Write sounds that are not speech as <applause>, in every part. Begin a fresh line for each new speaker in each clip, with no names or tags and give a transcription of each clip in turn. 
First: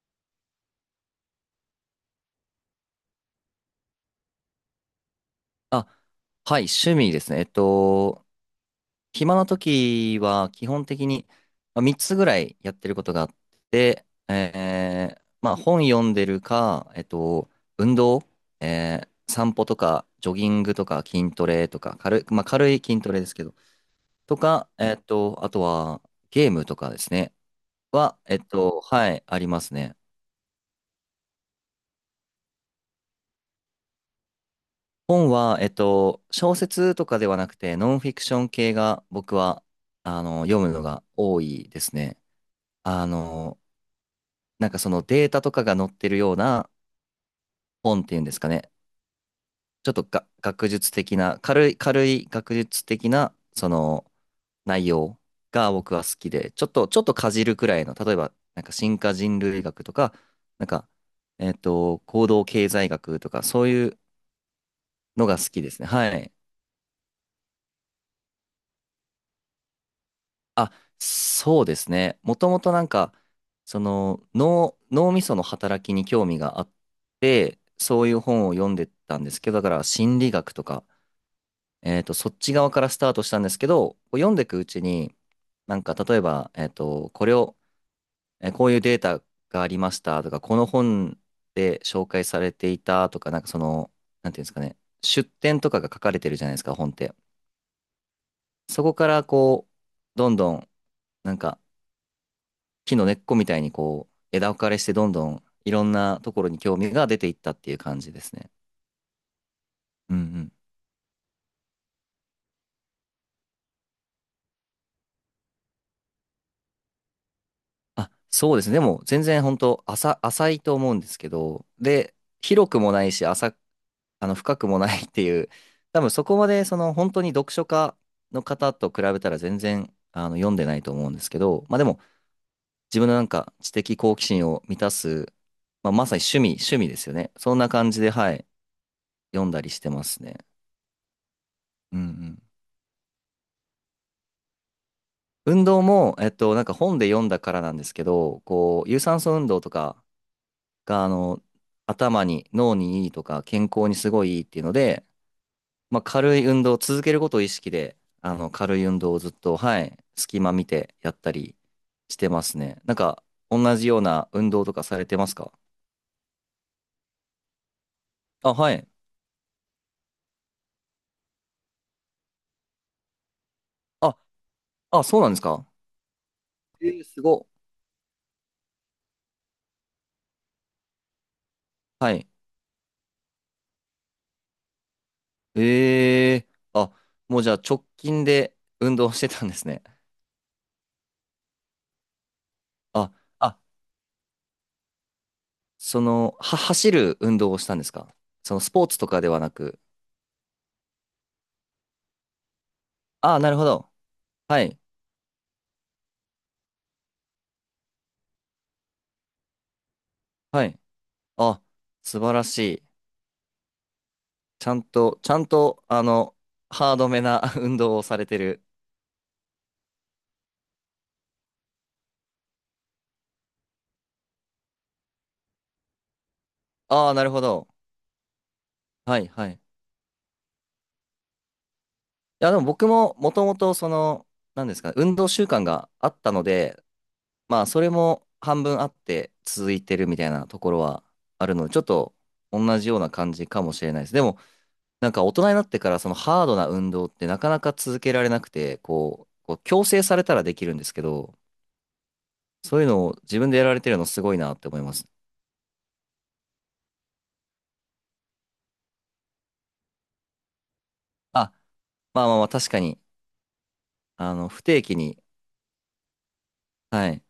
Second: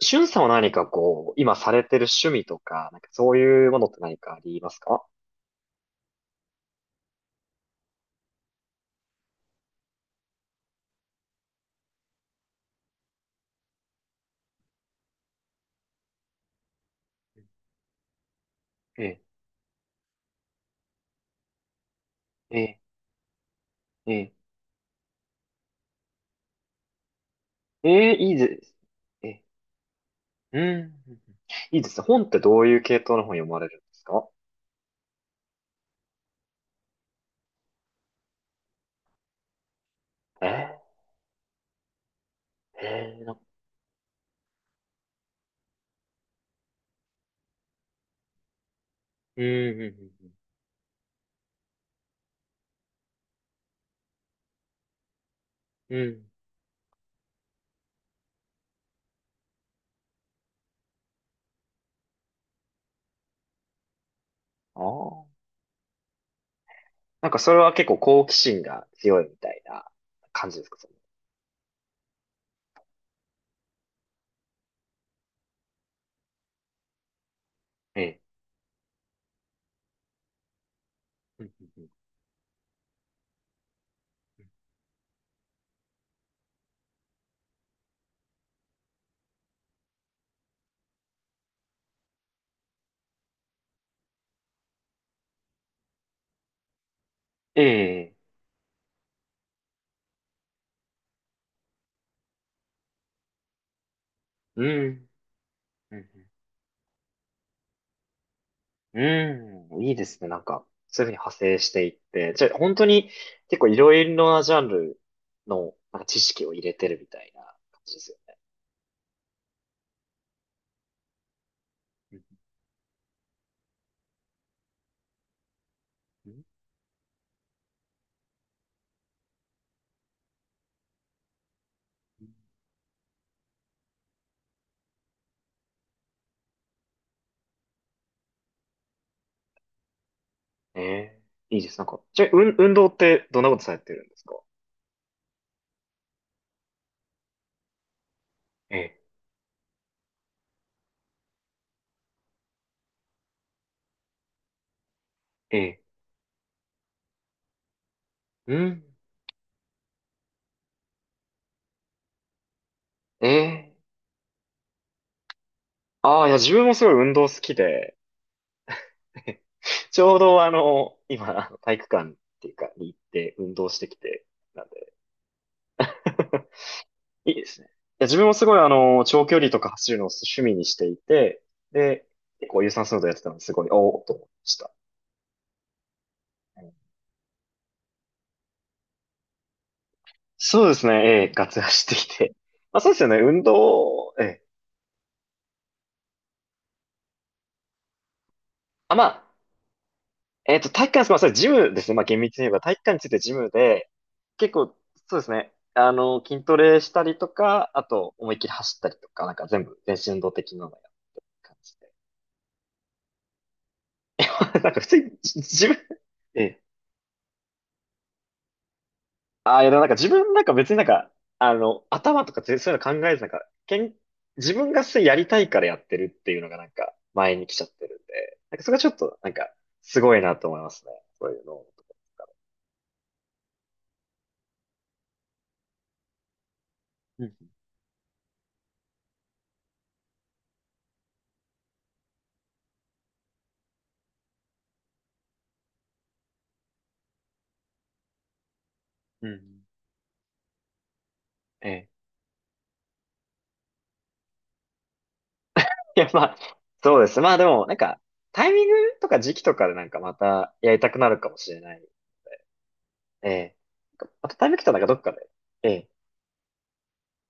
しゅんさんは何かこう、今されてる趣味とか、なんかそういうものって何かありますか？
あ、はい、趣味ですね。暇な時は基本的にまあ3つぐらいやってることがあって、まあ本読んでるか、運動、
え
散歩とか、ジョギングとか、筋トレとか、まあ
え、え
軽
え、
い筋トレですけど、
ええ、
とか、あとはゲームとかですね、
ええ、
は、
いい
えっ
です。
と、はい、
え
あ
え、
りますね。
うん。いいですね。本ってどういう系統の本読まれるんですか？
本は、小説とかではなくて、ノンフィクション系が僕は、
え
読む
え、
のが多いですね。あ
ええ、
の、なんかそのデータとかが載ってるような本っていうんですかね。
うん、う
ちょっとが
ん、
学術的な、軽い学術的な、その内容が僕
うん。
は
う
好き
ん。
で、ちょっとかじるくらいの、例えば、なんか進化人類学とか、なんか、行動経済学とか、そういう
あ
のが
あ、
好きですね。はい。
なんかそれは結構好奇心が強いみたいな感じです
あ、
か、それ？
そうですね。もともとなんか、その脳みその働きに興味があって、
え
そうい
え、
う本を読んでたんですけど、だから心理学とか、
うん、うんうん、
そっち側からスタートしたんですけど、こう読んでいくうちに、なんか例えば、えっと、これを、えーこういうデータがありましたとか、この本で紹介されていたとか、なんかその、なんていうんですかね、出典とかが書かれてるじゃないですか、本って。
ええ、
そこからこう、どんどん、なんか、木の根っこみたいにこう、枝分
う
かれしてど
ん、
んどんいろん
う
な
ん。
ところに興味が出ていったっていう感じですね。
うん、いいで
うんう
すね。なん
ん。
か、そういうふうに派生していって。じゃあ、本当に結構いろいろなジャンルのなんか知識を入れてるみたいな感じです
あ、
よ
そうですね。でも全然本当浅いと思うんですけど、で、
ね？
広くもないし、浅、あの、深くもないっていう、多分そ
うんう
こ
ん、
までその本当に読書家の方と比べたら全然読んでないと思うんですけど、まあでも自分のなんか知的好奇心を満たす、まあ、まさに趣味、趣味ですよね。そんな感じで、はい、読んだりしてますね。
ね。ええ、いいです。なん
う
か、
んう
じゃあ、
ん。
運動ってどんなことされてるんですか？
運動も、なんか本で読んだからなんですけど、
え
こう、有
え、
酸素運動とかが、頭に、脳にいいとか、健康にすごいいいっていうので、
ええ、
まあ、軽い運動、続けることを意識で、
う
軽
ん、
い運動をずっと、はい、隙間見てやったりしてますね。なんか、
え
同
え。
じような運動とかされてますか？
ああ、いや、自分もすごい運動好きで、
あ、はい。
<laughs> ちょうどあの、今、あの体育館っていうか、に行って運動してき
あ、
て、なんで。
あ、そうなんですか？
<laughs>
えー、す
いい
ご
です
っ。
ね。いや、自分もすごいあの、長距離とか走るのを趣味にしていて、で、
はい。
結構有酸素運動やってたのですごい、おおと思いました。うん。
あ、もうじゃあ直近で運動してたんですね。
そうですね、ええ、ガツ走ってきて。<laughs> まあそうですよ
あ
ね、運
あ、
動、ええ。
その、走る運動をしたんですか？そのスポー
あ、
ツ
ま
とかで
あ、
はなく。
体育館です、まあそれジムですね、まあ厳密に言えば体育館についてジ
ああ、
ム
なるほ
で、
ど。
結
は
構、
い。
そうですね、あの、筋トレしたりとか、あと、思いっきり走ったりとか、なんか全部、全身運動的な
は
のや
い。
る感
あ、
じで。
素晴らしい。
<laughs>
ち
なん
ゃ
か
ん
普通に、
と、ちゃ
じ
ん
自分、
と、
ええ。
ハードめな <laughs> 運動をされてる。
ああ、いや、でもなんか自分なんか別になんか、あの、頭とか全そういうの考えずなんか、自分がそれやりたいからやってるっていうのがなんか
ああ、なる
前
ほ
に来ちゃ
ど。
ってるんで、なんかそれがちょっと
はい、
なん
は
か
い。い
すごいなと思いますね。そういうの。
や、でも僕ももともとその、なんですかね、運動習慣があったので、
うん、
まあ、それも半分あって続いてるみたいなところはあるので、ちょっと同じような感じかもしれないです。でも、なんか大人になってからそのハードな運動ってなかなか続けられなくて、
う
こう、こう
ん。
強制されたらできるんですけど、
ええ。
そういうのを自分でやられてるのすごいなって思います。
いや、まあ、そうです。まあでもなんか、タイミングとか時期とかでなんかまたやりたくなるかもし
あ、
れない。
まあまあまあ確かに、
ええ。なんかまたタイミング
不
来たら
定
なんか
期
どっか
に、
で、ええ、
はい、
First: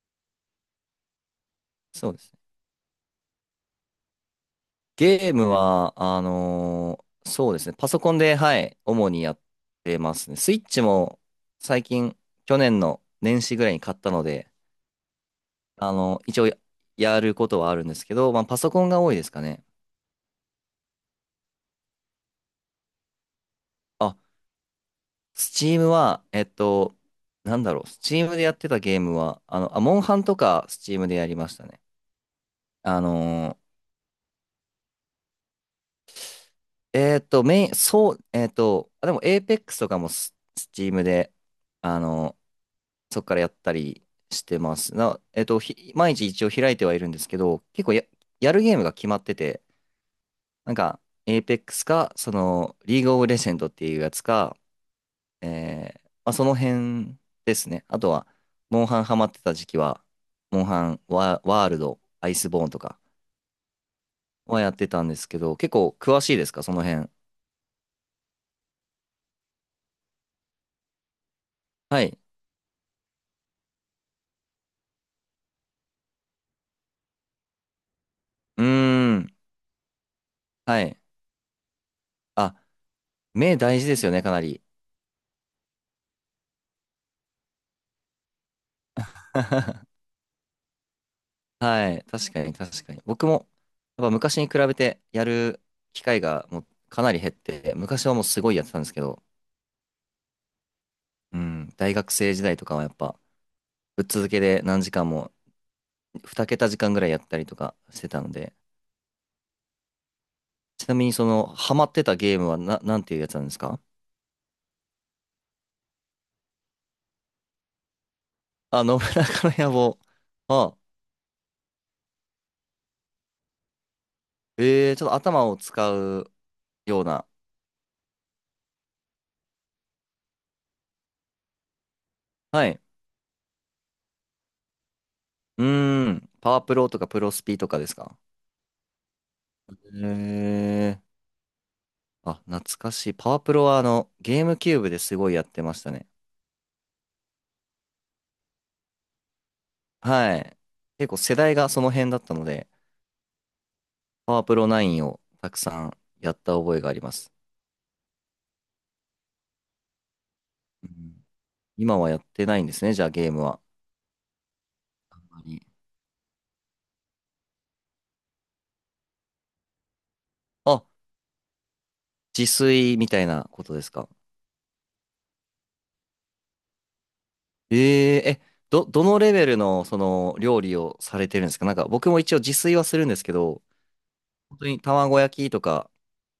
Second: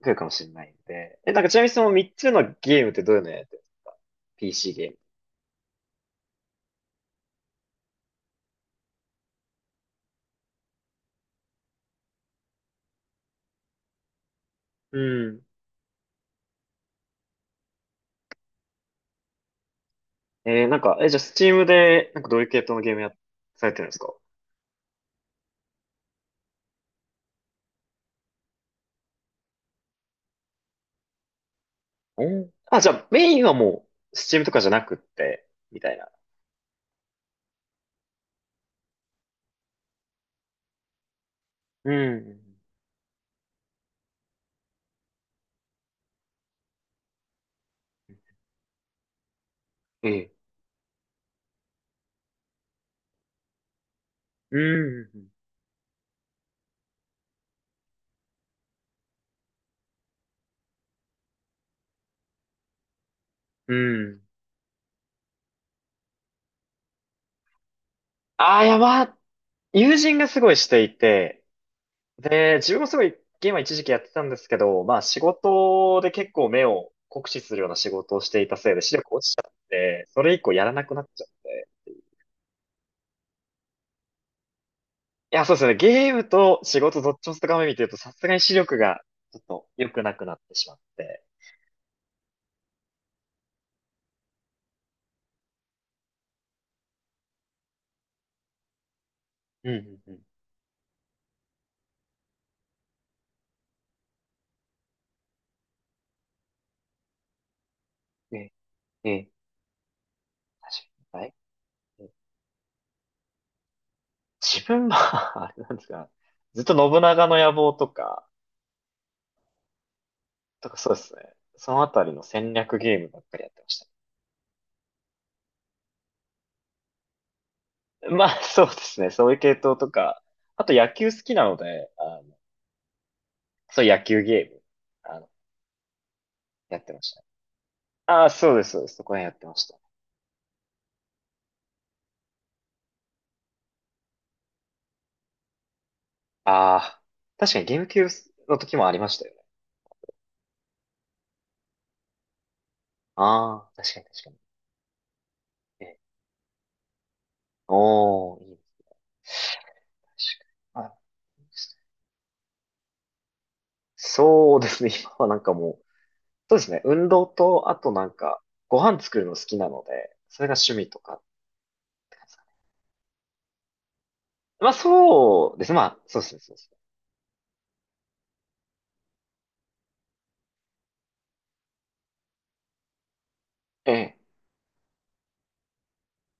来るかもしれないんで。え、なんかちなみにその
そ
3
うで
つ
すね。
のゲームってどういうのやってるんですか？ PC ゲーム？
ゲームは、そうですね、パソコンで、はい、主にやってますね。スイッチも最近、去年の年始ぐらいに買ったので、
うん。
一応やることはあるんですけど、まあパソコンが多いですかね。
なんか、じゃあ、スチームで、なんかどういう系統のゲームや、されてるんですか？
あ、スチームは、なんだろう、スチームでやってたゲームは、あ、モンハンとかスチームでやりましたね。
おーあ、じゃ
あ
あ、
の
メインは
ー
もう、スチームとかじゃなくって、みたいな。
メイン、そう、あ、でも、エーペックスとかもスチームで、
う
あのー
ん。
そっからやったりしてます。な、えっと、ひ、毎日一応開いてはいるんですけど、結構やるゲームが決まってて、
ええ。
なんか、エーペックスか、その、リーグオブレジェンドっていうやつか、
うん。
まあ、その辺ですね。あとは、モンハンハマってた時期は、モンハンワールド、アイスボーンとか
うん。
はやってたんですけど、結構詳しいですか？その辺。
ああ、いや、まあ、友人がすごいしていて、
はい。
で、自分もすごいゲームは一時期やってたんですけど、まあ、仕事で結構目を酷使するような仕事をしていた
う
せいで視力
ー
落ち
ん。
ちゃって、それ以降やら
は
なく
い。
なっちゃって。
あ、目大事ですよね、かなり。
いや、そうですね。ゲームと仕事どっちも高め見てると、さすがに視力がちょっ
<laughs>
と良くなくなってしまって。
はい。確かに、確かに。僕も、やっぱ昔に比べてやる機会がもうかなり減って、昔はもうすごいやってたんですけど、
うんうんうん。
うん、大学生時代とかはやっぱ、ぶっ続けで何時間も、二桁時間ぐらいやったりとかしてたの
ね、
で、
ね、確
ちなみに
かに。
そ
はい。
の、ハマって
うん。
たゲームはなんていうやつなんですか？
自分は <laughs> あれなんですか。ずっと信長の野望とか、
あ、信長の野望。
とか
あ、
そうですね。そのあたりの戦略ゲームばっかりやってまし
ちょっと頭を使うような。
た。まあ、そうですね。そういう系統とか、あと野球好きなので、あの、
はい。
そういう野球ゲーム、あの、
うーん。パワープ
やっ
ロ
て
と
ま
か
し
プ
た。
ロスピとかですか？
ああ、そうです、そうです。そこら辺やってました。
えー。あ、懐かしい。パワープロはゲームキューブですごいやってましたね。
ああ、確かにゲーム級の時もありましたよね。
はい。結構世代がその辺だったので、
ああ、確かに確か
パ
に。
ワープロ9をたくさ
え、
んやった覚えがあります。
おー、いいね。確かに。
う
あ、
ん、今はやってないんですね、じゃあゲームは。
そうですね。<laughs> 今
あん
はなん
ま
か
り。
もう、そうですね。運動と、あとなんか、ご飯作るの好きなので、それが趣
あ、
味とかって感じですかね。
自炊みたいなことですか？
まあそうですね。まあ、そうですね。そうですね。
えええ、どのレベルのその料理をされてるんですか？なんか僕も一応自炊はするんですけど、
ええ。
本当に卵焼きとか、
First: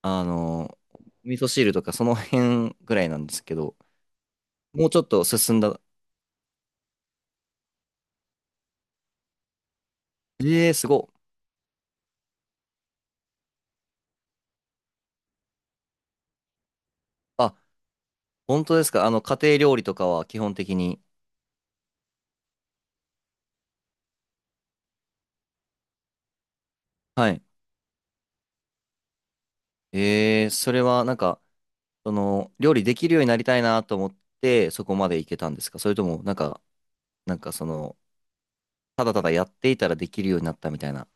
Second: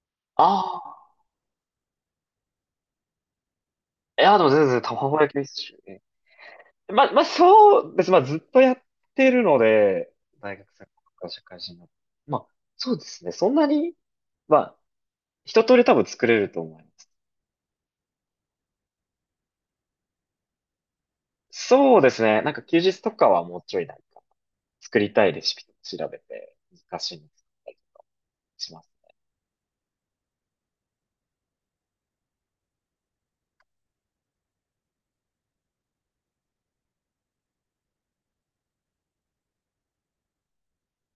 あの、
ああ。
味噌汁とかその辺ぐらいなんですけど、
いや、でも全然
もうちょっ
卵
と
焼きです
進ん
し。
だ。
ええ。まあ、まあそうです。まあずっとやってるので、大
え
学
え、
生
す
か
ごっ。
ら社会人になって。まあ、そうですね。そんなに、まあ、一通り多分作れると思います。
あ、本当ですか？家庭料理とかは基本的に。
そうですね。なんか休日とかはもうちょいなんか作りたいレシピとか調べて難しいの
は
作
い。
ったりします。
ええ、それはなんか、その、料理できるようになりたいなと思って、そこまでいけたんですか？それとも、なんかその、ただただやっていたらできるようになったみたいな。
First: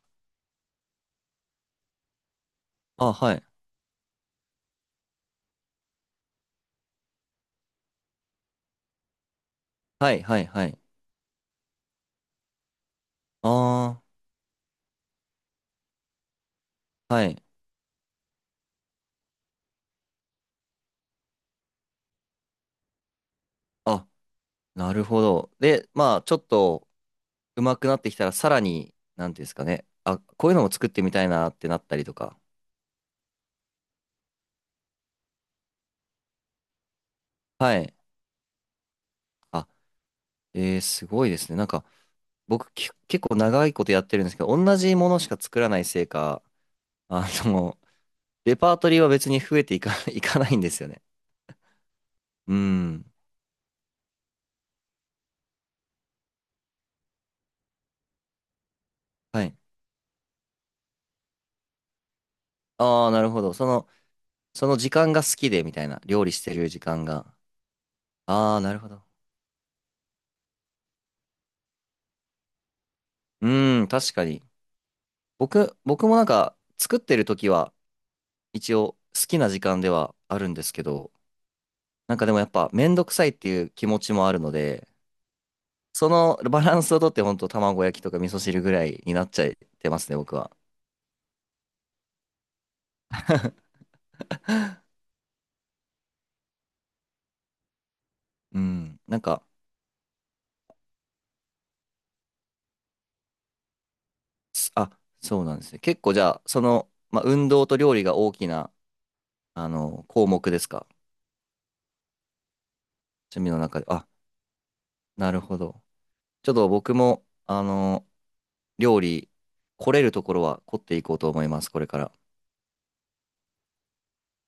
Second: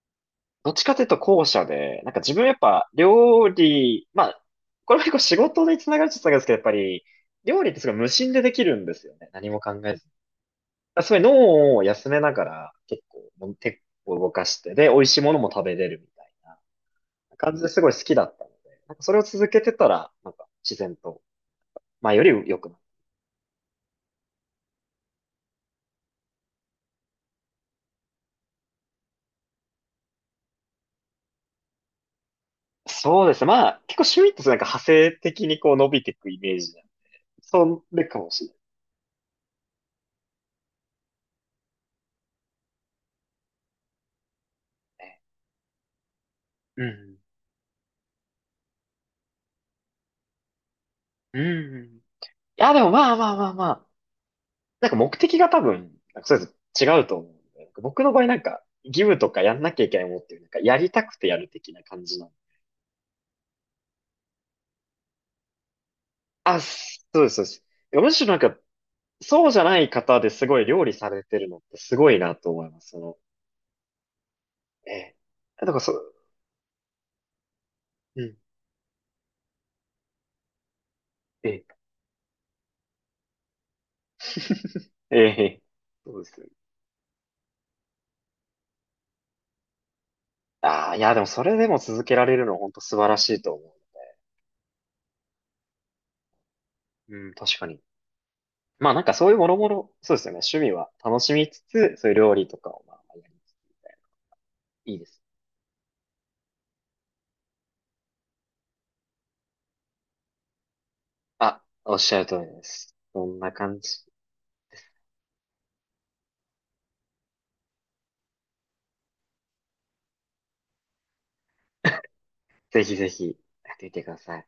どっちかというと後者で、なんか自分やっぱ
あ、はい。
料理、まあ、これも結構仕事につながるっちゃつながるんですけど、やっぱり料理ってすごい無心でできるんですよね。何も考えずに。だか
はい、はい、はい。
らすごい脳を休めながら結構手
あ
を動かして、で、美味しいものも食べれるみたいな
あ、はい。
感じですごい好きだったので、なんかそれを続けてたら、なんか自然と、まあより良くなる。
あ、なるほど。で、まあ、ちょっと上手くなってきたら、さらに、なんていうんですかね。あ、こういうのも作ってみたいなってなったりとか。
そうですね。まあ、結構趣味ってなんか派生的にこう伸びていくイメージなんで。
は
そ
い。
れかもしれない
あ、えー、すごいですね。なんか、僕、結構長いことやってるんですけど、同じものしか作らないせいか、
ね。
あの、<laughs> レパートリーは別に増えていか、<laughs> いかないんですよね。
うん。うん。い
う
や、でも
ん。
まあまあまあまあ。なんか目的が多分、なんかそれぞれ違うと思うんで。なんか僕の場合なんか、義務とか
は
や
い。
んなきゃいけないものっていう、なんかやりたくてやる的な感じなの。
ああ、なるほど。その時間が好きで、みたいな。料理して
あ、
る
そ
時間
うです、
が。
そうです。いやむしろなん
あ
か、
あ、なるほど。
そうじゃない方ですごい料理されてるのってすごいなと思います。その、
うん、確かに。
ええ。だか
僕、
らそ
僕
う、
もなんか作ってる時は
うん。
一応好きな時間ではあるんですけど、
ええ、
なんかでもやっぱめんどくさいっていう気持ちもあるので、
ええ、
そ
そうで
の
すよね。
バランスをとってほんと卵焼きとか味噌汁ぐらいになっちゃってますね、僕は。
ああ、いや、でもそれでも続けられるのは本当素晴らしいと思
<laughs>
う。うん、確かに。
う
まあな
ん。
んか
なん
そういうも
か、
ろもろ、そうですよね。趣味は楽しみつつ、そういう料理とかをまあやりつつ、いいです。
そうなんですね。結構じゃあ、その、まあ、運動と料理が大きな、項目ですか？
あ、おっしゃる通りです。そん
趣味
な
の
感
中で。
じ。
あ、なるほど。ちょっと僕も、料理、来れるところは凝っていこうと思います、これから。
ぜひぜひ、やってみてください。